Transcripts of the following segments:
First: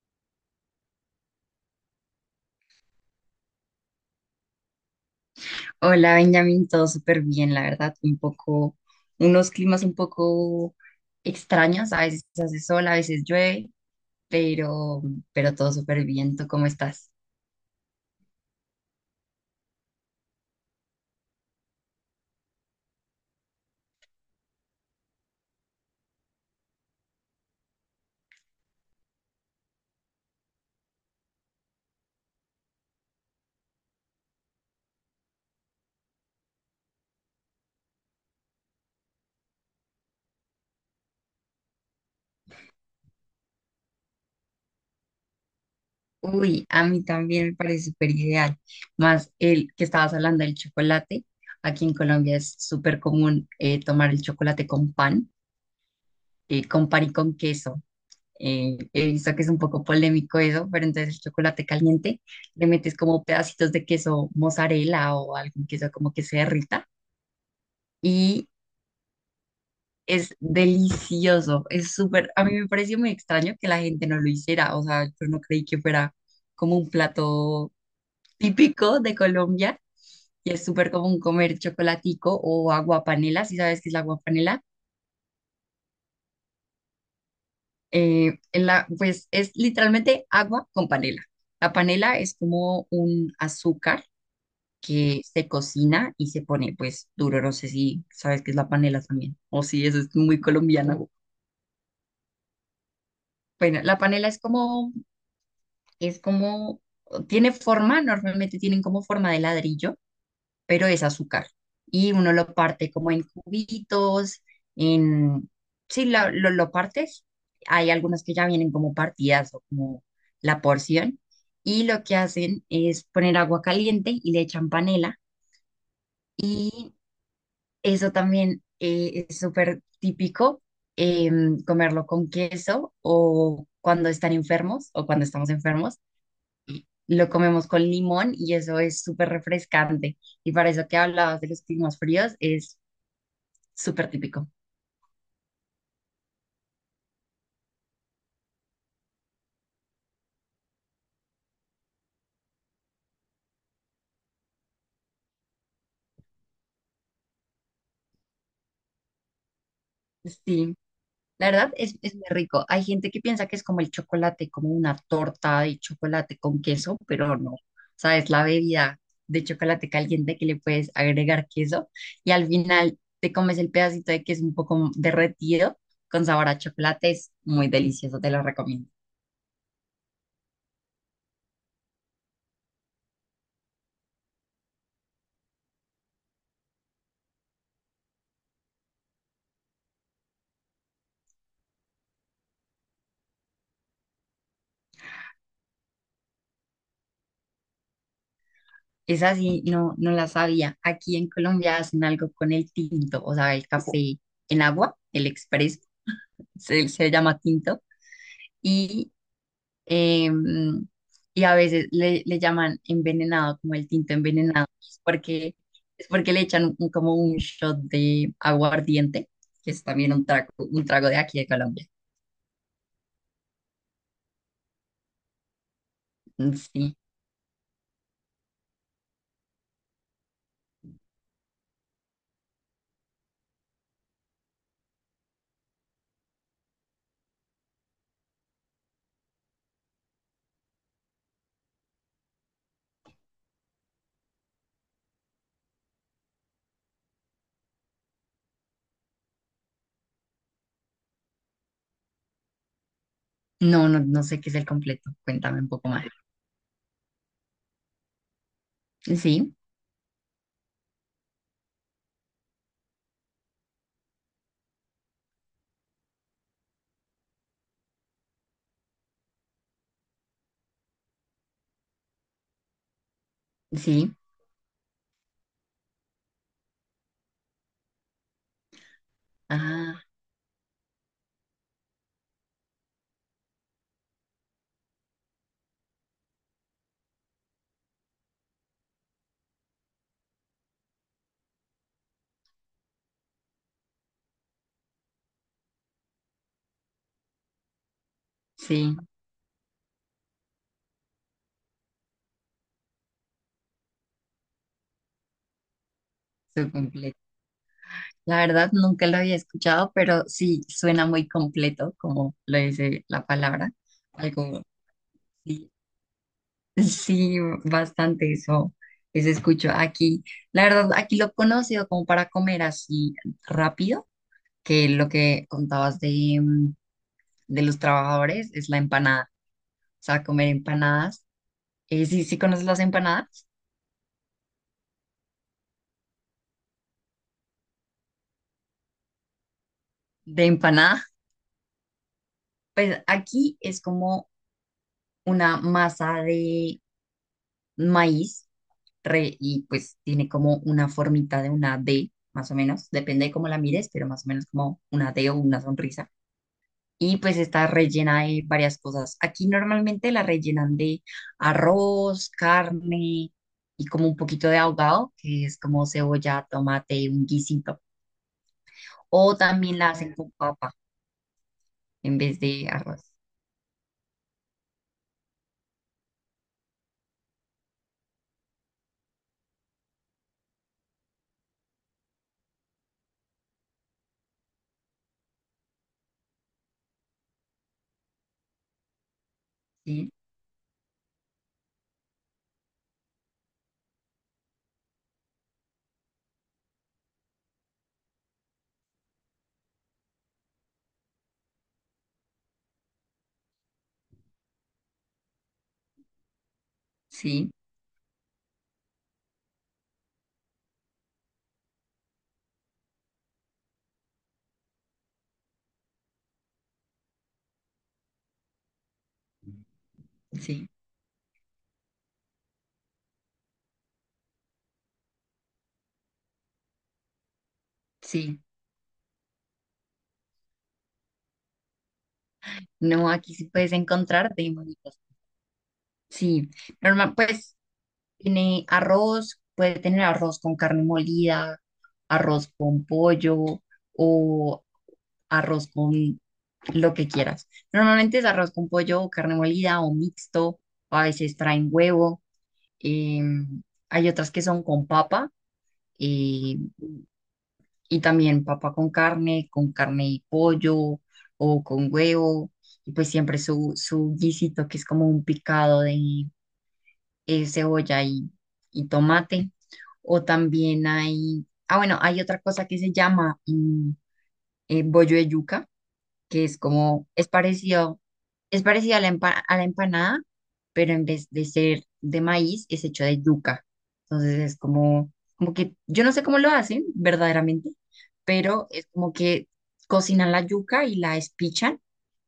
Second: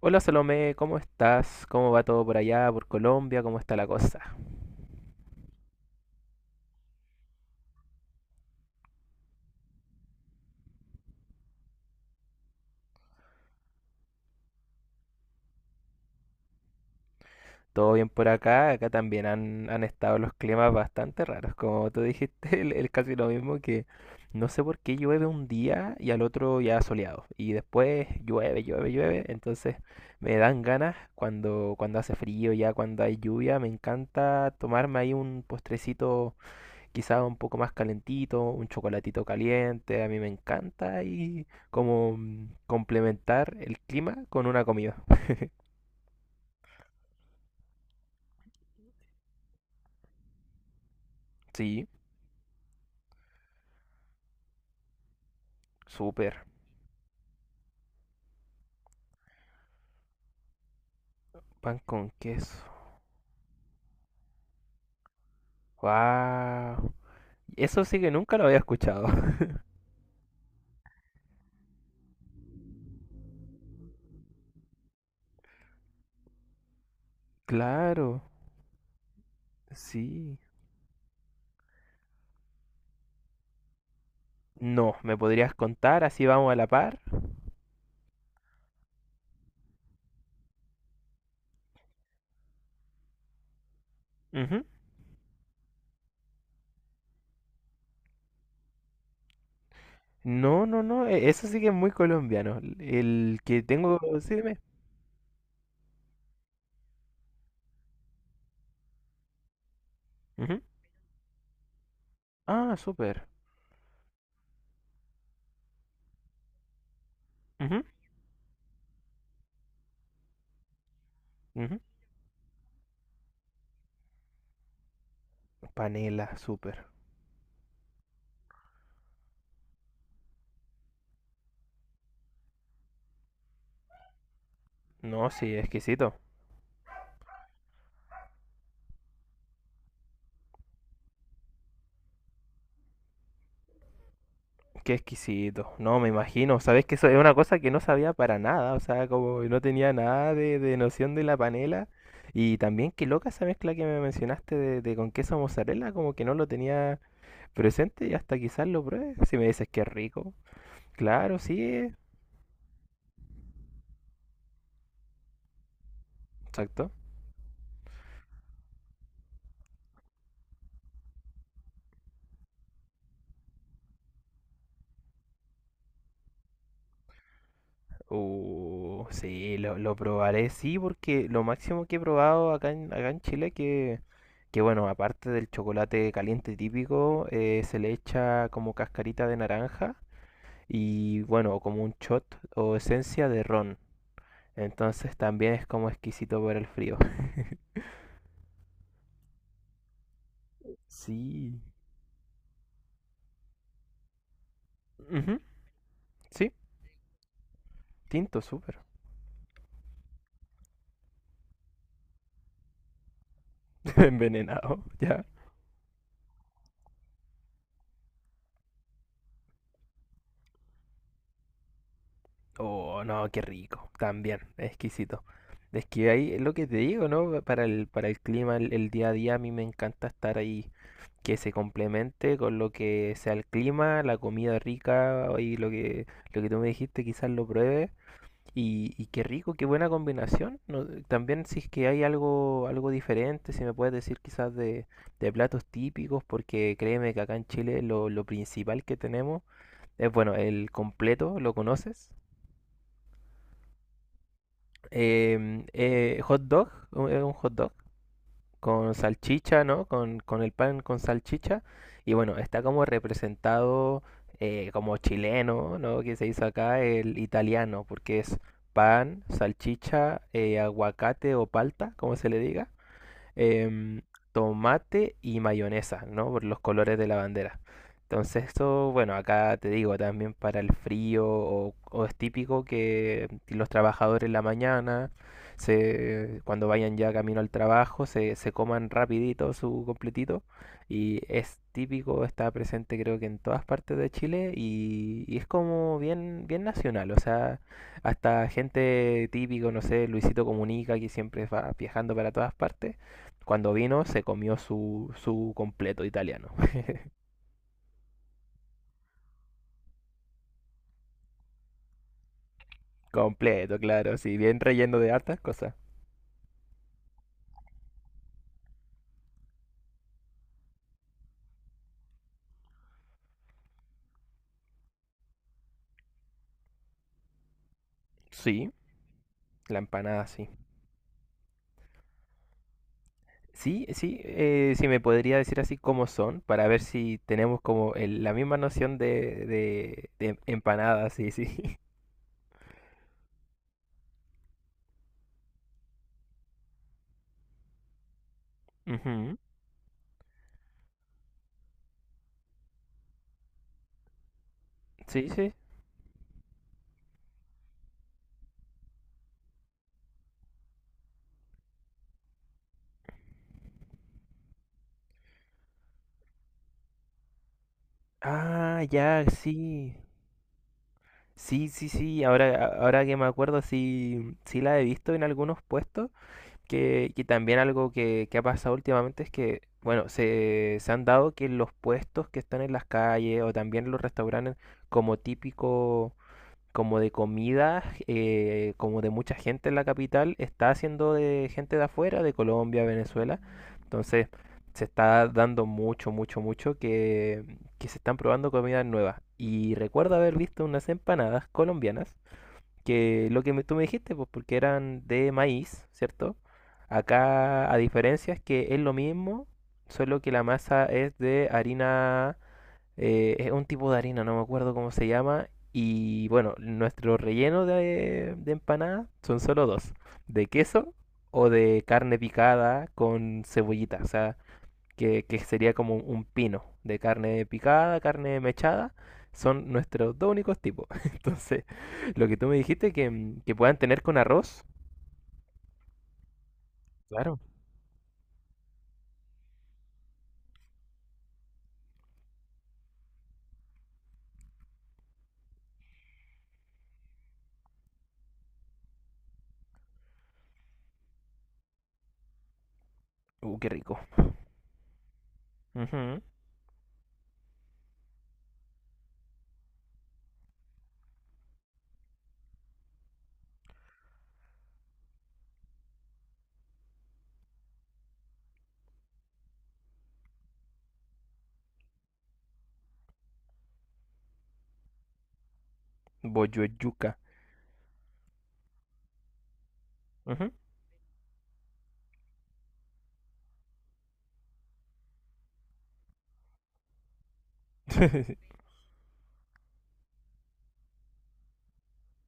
Hola Salomé, ¿cómo estás? ¿Cómo va todo por allá, por Colombia? ¿Cómo está la cosa? Hola Benjamín, todo súper bien, la verdad, un poco, unos climas un poco extraños, a veces hace sol, a veces llueve, pero, pero todo súper bien, ¿tú cómo estás? Todo bien por acá, acá también han estado los climas bastante raros, como tú dijiste, el casi lo mismo que no sé por qué llueve un día y al otro ya soleado, y después llueve, llueve, llueve, entonces me dan ganas cuando hace frío, ya cuando hay lluvia, me encanta tomarme ahí un postrecito quizá un poco más calentito, un chocolatito caliente, a mí me encanta y como complementar el clima con una comida. Uy, a mí también me parece súper ideal, más el que estabas hablando del chocolate, aquí Sí, en Colombia es súper común tomar el chocolate súper. Con pan y con queso. He visto que es un poco polémico eso, pero entonces el chocolate Pan con caliente queso. le metes como pedacitos de queso mozzarella o algún queso como que se derrita Wow. Eso sí que nunca lo y había escuchado. es delicioso, es súper, a mí me pareció muy extraño que la gente no lo hiciera, o sea, yo no creí que fuera como un plato Claro, típico de Colombia sí. y es súper común comer chocolatico o agua panela, si sabes qué es la agua panela. No, ¿me podrías contar? Así vamos a la par. Pues es literalmente agua con panela. La panela es como un azúcar Ujú. que se cocina y se pone pues duro. No sé si sabes qué es la panela también, o si eso es muy No, no, colombiana. no, eso sí que es muy colombiano. El que Bueno, la tengo, panela sí, es dime. como, es como, tiene forma, normalmente tienen como forma de ladrillo, Ujú. pero es azúcar. Y uno lo Ah, parte como en súper. cubitos, en... Sí, lo partes. Ujú, Hay algunos que ya vienen como partidas o como la porción. ujú. Y lo que hacen es poner agua caliente y le echan panela. Panela, súper. Y eso también es súper típico, comerlo con queso o cuando están enfermos o cuando No, estamos sí, enfermos exquisito. lo comemos con limón y eso es súper refrescante. Y para eso que hablabas de los climas fríos, es súper típico. Qué exquisito. No, me imagino. Sabes que eso es una cosa que no sabía para nada. O sea, como no tenía nada de noción de la panela. Y también qué loca esa mezcla que me mencionaste de con queso mozzarella, como que no lo tenía presente y hasta quizás lo pruebe. Si me dices que es rico. Sí, Claro, la sí, verdad es, es muy rico. Hay gente que piensa que es como el chocolate, como una torta de chocolate con exacto. queso, pero no. O sea, es la bebida de chocolate caliente que le puedes agregar queso y al final te comes el pedacito de queso un poco derretido con sabor a chocolate. Es muy delicioso, te lo recomiendo. Sí, lo probaré, sí, porque lo máximo que he probado acá en Chile que bueno, aparte del chocolate caliente típico, se le echa como cascarita de naranja y bueno, como un shot o esencia de ron. Entonces también es como exquisito por el frío. Esa sí, no, no la sabía. Aquí en Sí. Colombia hacen algo con el tinto, o sea, el café en agua, el Ujú. expreso, Sí, se llama tinto. tinto, súper. Y, em, y a veces le llaman envenenado, como el tinto envenenado, Envenenado, es ya. porque, es porque le echan como un shot de aguardiente, que es también un trago de aquí de Colombia. Oh, no, qué rico. También, exquisito. Es que ahí es lo Mm. que te Sí. digo, ¿no? Para el clima, el día a día, a mí me encanta estar ahí. Que se complemente con lo que sea el clima, la comida rica y lo que tú me dijiste, quizás lo pruebe. Y qué rico, qué buena combinación. No, también si es que hay algo, algo diferente, si me puedes decir quizás de platos típicos, porque créeme que acá en Chile lo principal que tenemos es, bueno, el completo, ¿lo conoces? No, no sé qué es el completo. Cuéntame Em, un poco más. Hot dog, es un hot dog con Sí, salchicha, ¿no? Con el pan con salchicha. Y bueno, está como representado como chileno, ¿no? Que se hizo acá el italiano, porque es pan, salchicha, aguacate o palta, como se le diga, em, sí. tomate y mayonesa, ¿no? Por los colores de la bandera. Entonces esto, bueno, acá te digo, Ah, también para el frío o es típico que los trabajadores en la mañana, se, cuando vayan ya camino al trabajo, se coman rapidito su completito. Y es típico, está presente creo que en todas partes de Chile y es como bien, bien nacional. O sea, hasta sí, gente típico, no sé, Luisito Comunica, que siempre va viajando para todas partes cuando vino se comió su completo italiano. su completo. La verdad, nunca lo había escuchado, pero sí suena muy completo, como lo dice la palabra. Completo, claro, sí, bien Algo, relleno de hartas sí, cosas. sí, bastante eso, eso escucho aquí. La verdad, aquí lo he conocido como para comer así rápido, que lo que contabas de, de los trabajadores es Sí, la empanada, la o sea, empanada comer sí. empanadas. Sí, sí conoces las empanadas Sí, sí, si me podría decir así cómo son, para ver si tenemos como la misma noción de, de de empanada. empanada, sí, sí. Pues aquí es como una masa de maíz re Ujú. y pues tiene como una formita de una D, más o menos, depende de cómo la mires, pero más o menos como una Sí, D o sí. una sonrisa. Y pues está rellena de varias cosas. Aquí normalmente la rellenan de arroz, carne y como un poquito de ahogado, que es como cebolla, tomate, un guisito. Ah, ya, O también la sí. hacen con papa Sí, sí, en sí. vez Ahora, de arroz. ahora que me acuerdo, sí, sí la he visto en algunos puestos. Que también algo que ha pasado últimamente es que, bueno, se han dado que los puestos que están en las calles o también los restaurantes como típico, como de comida, como de mucha gente en la Sí, capital, está haciendo de gente de afuera, de Colombia, Venezuela. Entonces, se está dando mucho, mucho, mucho que se están probando comidas nuevas. Y recuerdo haber visto unas empanadas colombianas que lo que tú me dijiste, pues porque eran de maíz, ¿cierto? sí, Acá, a diferencia, es que es lo mismo, solo que la masa es de harina, es un tipo de harina, no me acuerdo cómo se llama. Y bueno, nuestro relleno de empanada son solo dos, de sí, queso o de carne picada con cebollita. O sea, que sería como un pino de carne picada, carne sí. mechada. Son nuestros dos únicos tipos. Entonces, lo que tú me dijiste No, que, aquí sí que puedes puedan tener con encontrar de arroz. monitos. Sí, normal, Claro. pues tiene arroz, puede tener arroz con carne molida, arroz con pollo o arroz con lo que quieras. Normalmente es arroz con pollo o carne molida o mixto, o a veces traen huevo. eh, Qué rico. hay otras que son con papa, Ujú. eh, y también papa con carne y pollo o con huevo. Y pues siempre su guisito que es como un picado de, cebolla y tomate. O también hay, ah, bueno, hay otra cosa que se llama bollo de yuca, que Bollo es de como, yuca. Es parecido a la, a la empanada, Ujú. pero en vez de ser de maíz, es hecho de yuca. Entonces es como, como que, yo no sé cómo lo hacen verdaderamente, pero es como que cocinan la yuca y la espichan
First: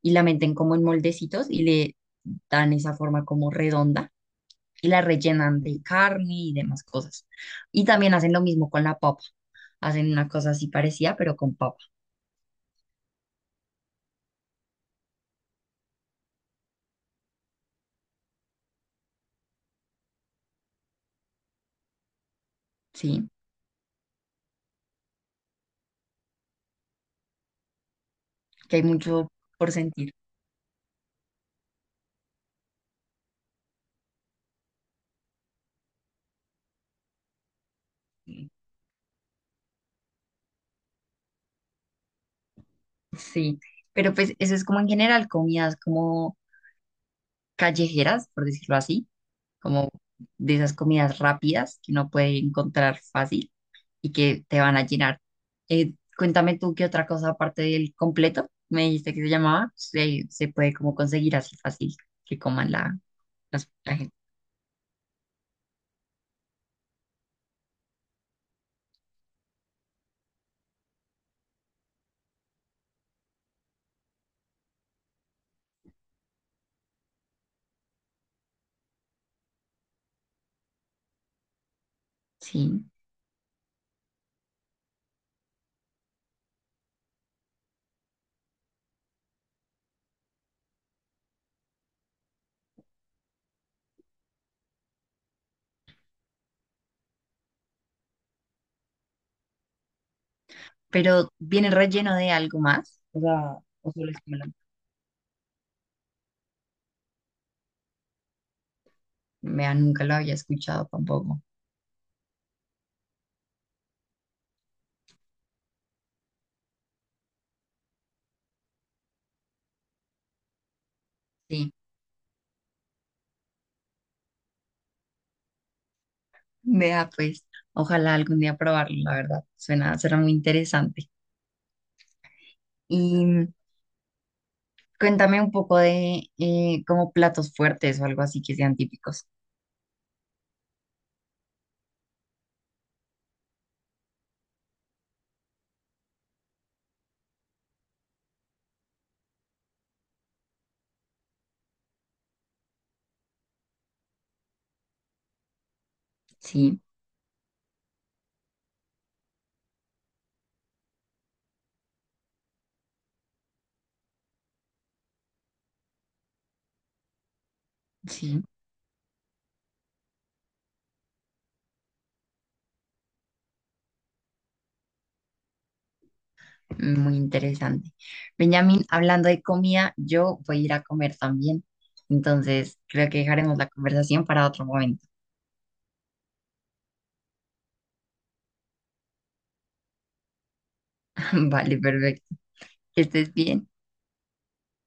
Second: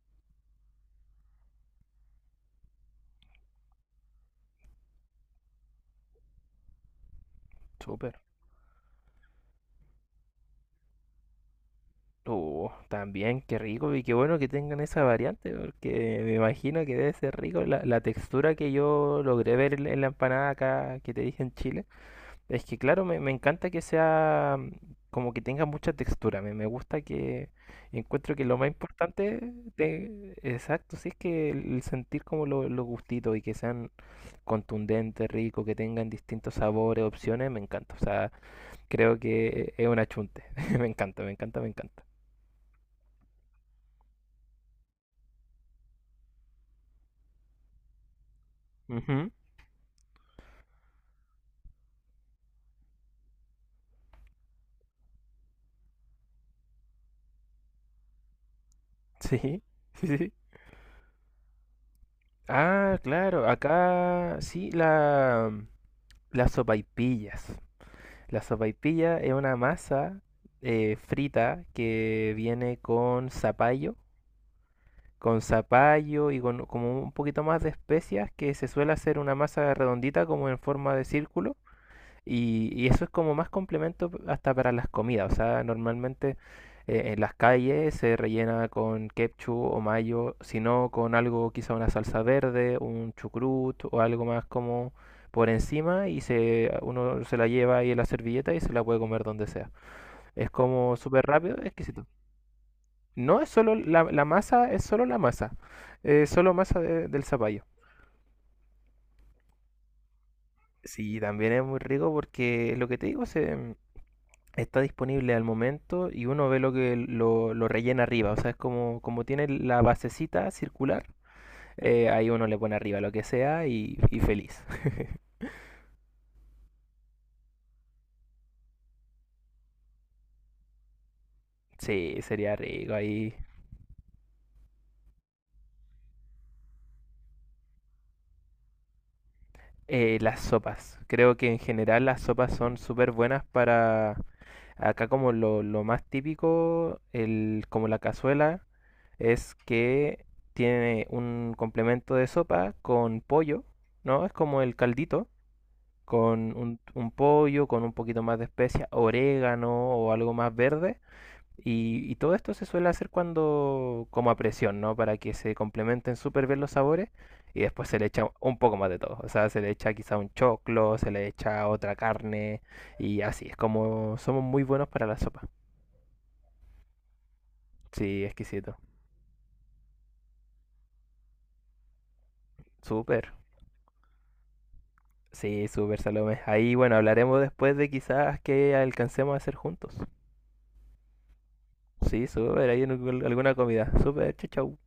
y la meten como en moldecitos y le dan esa forma como redonda y la rellenan de carne y demás cosas. Y Súper. también hacen lo mismo con la papa. Hacen una cosa así parecida, pero con papa, También, qué rico y qué bueno que tengan esa variante, porque me imagino que debe ser rico la textura que yo logré ver en la empanada acá que te dije en Chile. Es que claro, ¿sí? me encanta que sea como que tenga mucha textura. Me gusta que encuentro que lo más Que hay mucho importante por sentir. de, exacto, sí es que el sentir como los gustitos y que sean contundentes, ricos, que tengan distintos sabores, opciones, me encanta. O sea, creo que es un achunte. Me encanta, me encanta, me encanta. Sí, pero pues eso es como en general comidas como callejeras, por decirlo así, Ujú. como de esas comidas rápidas que uno puede encontrar fácil y que te van a llenar. Cuéntame tú qué otra cosa aparte del completo, me dijiste que se Sí, llamaba, sí, se, sí. se puede como conseguir así fácil que coman la, Ah, claro, la gente. acá sí la las sopaipillas. La sopaipilla es una masa frita que viene con zapallo y con como un poquito más de especias que se suele hacer una masa redondita como en forma de círculo Sí, y eso es como más complemento hasta para las comidas. O sea, normalmente en las calles se rellena con ketchup o mayo, sino con algo, quizá una salsa verde, un chucrut o algo más como por encima y se, uno se la lleva ahí en la servilleta y se la puede comer donde sea. Es como súper pero rápido, viene exquisito. relleno de algo más, o No es sea, solo o solo es la melón. masa, es solo la masa. Es solo masa del zapallo. Vea, nunca lo había escuchado Sí, tampoco. también es muy rico porque lo que te digo se, está disponible al momento y uno ve lo que lo rellena arriba. O sea, es como, como tiene la basecita circular, Sí, ahí uno le pone arriba lo que sea y feliz. vea, pues, ojalá algún día probarlo, la verdad, suena, será muy interesante. Sí, sería rico Y ahí. Cuéntame un poco de como platos fuertes o algo así que sean típicos. Las sopas. Creo que en general las sopas son súper buenas para... Acá como lo más típico, el, como la cazuela, es que tiene un complemento de sopa con pollo, ¿no? Es como el caldito con Sí, un pollo, con un poquito más de especia, orégano o algo más verde. Y todo esto se suele hacer cuando, como a presión, ¿no? Para que se complementen súper bien los sabores. Y después se le echa sí, un poco más de todo. O sea, se le echa quizá un choclo, se le echa otra carne. Y así, es como somos muy buenos para la sopa. muy interesante. Sí, exquisito. Benjamín, hablando de comida, yo voy a ir a comer también, entonces creo que Súper. dejaremos la conversación para otro momento. Sí, súper, Salomé. Ahí, bueno, hablaremos después de quizás que alcancemos a hacer juntos. Vale, Sí, perfecto, súper, ahí en que estés alguna bien. comida. Súper, chau, chau.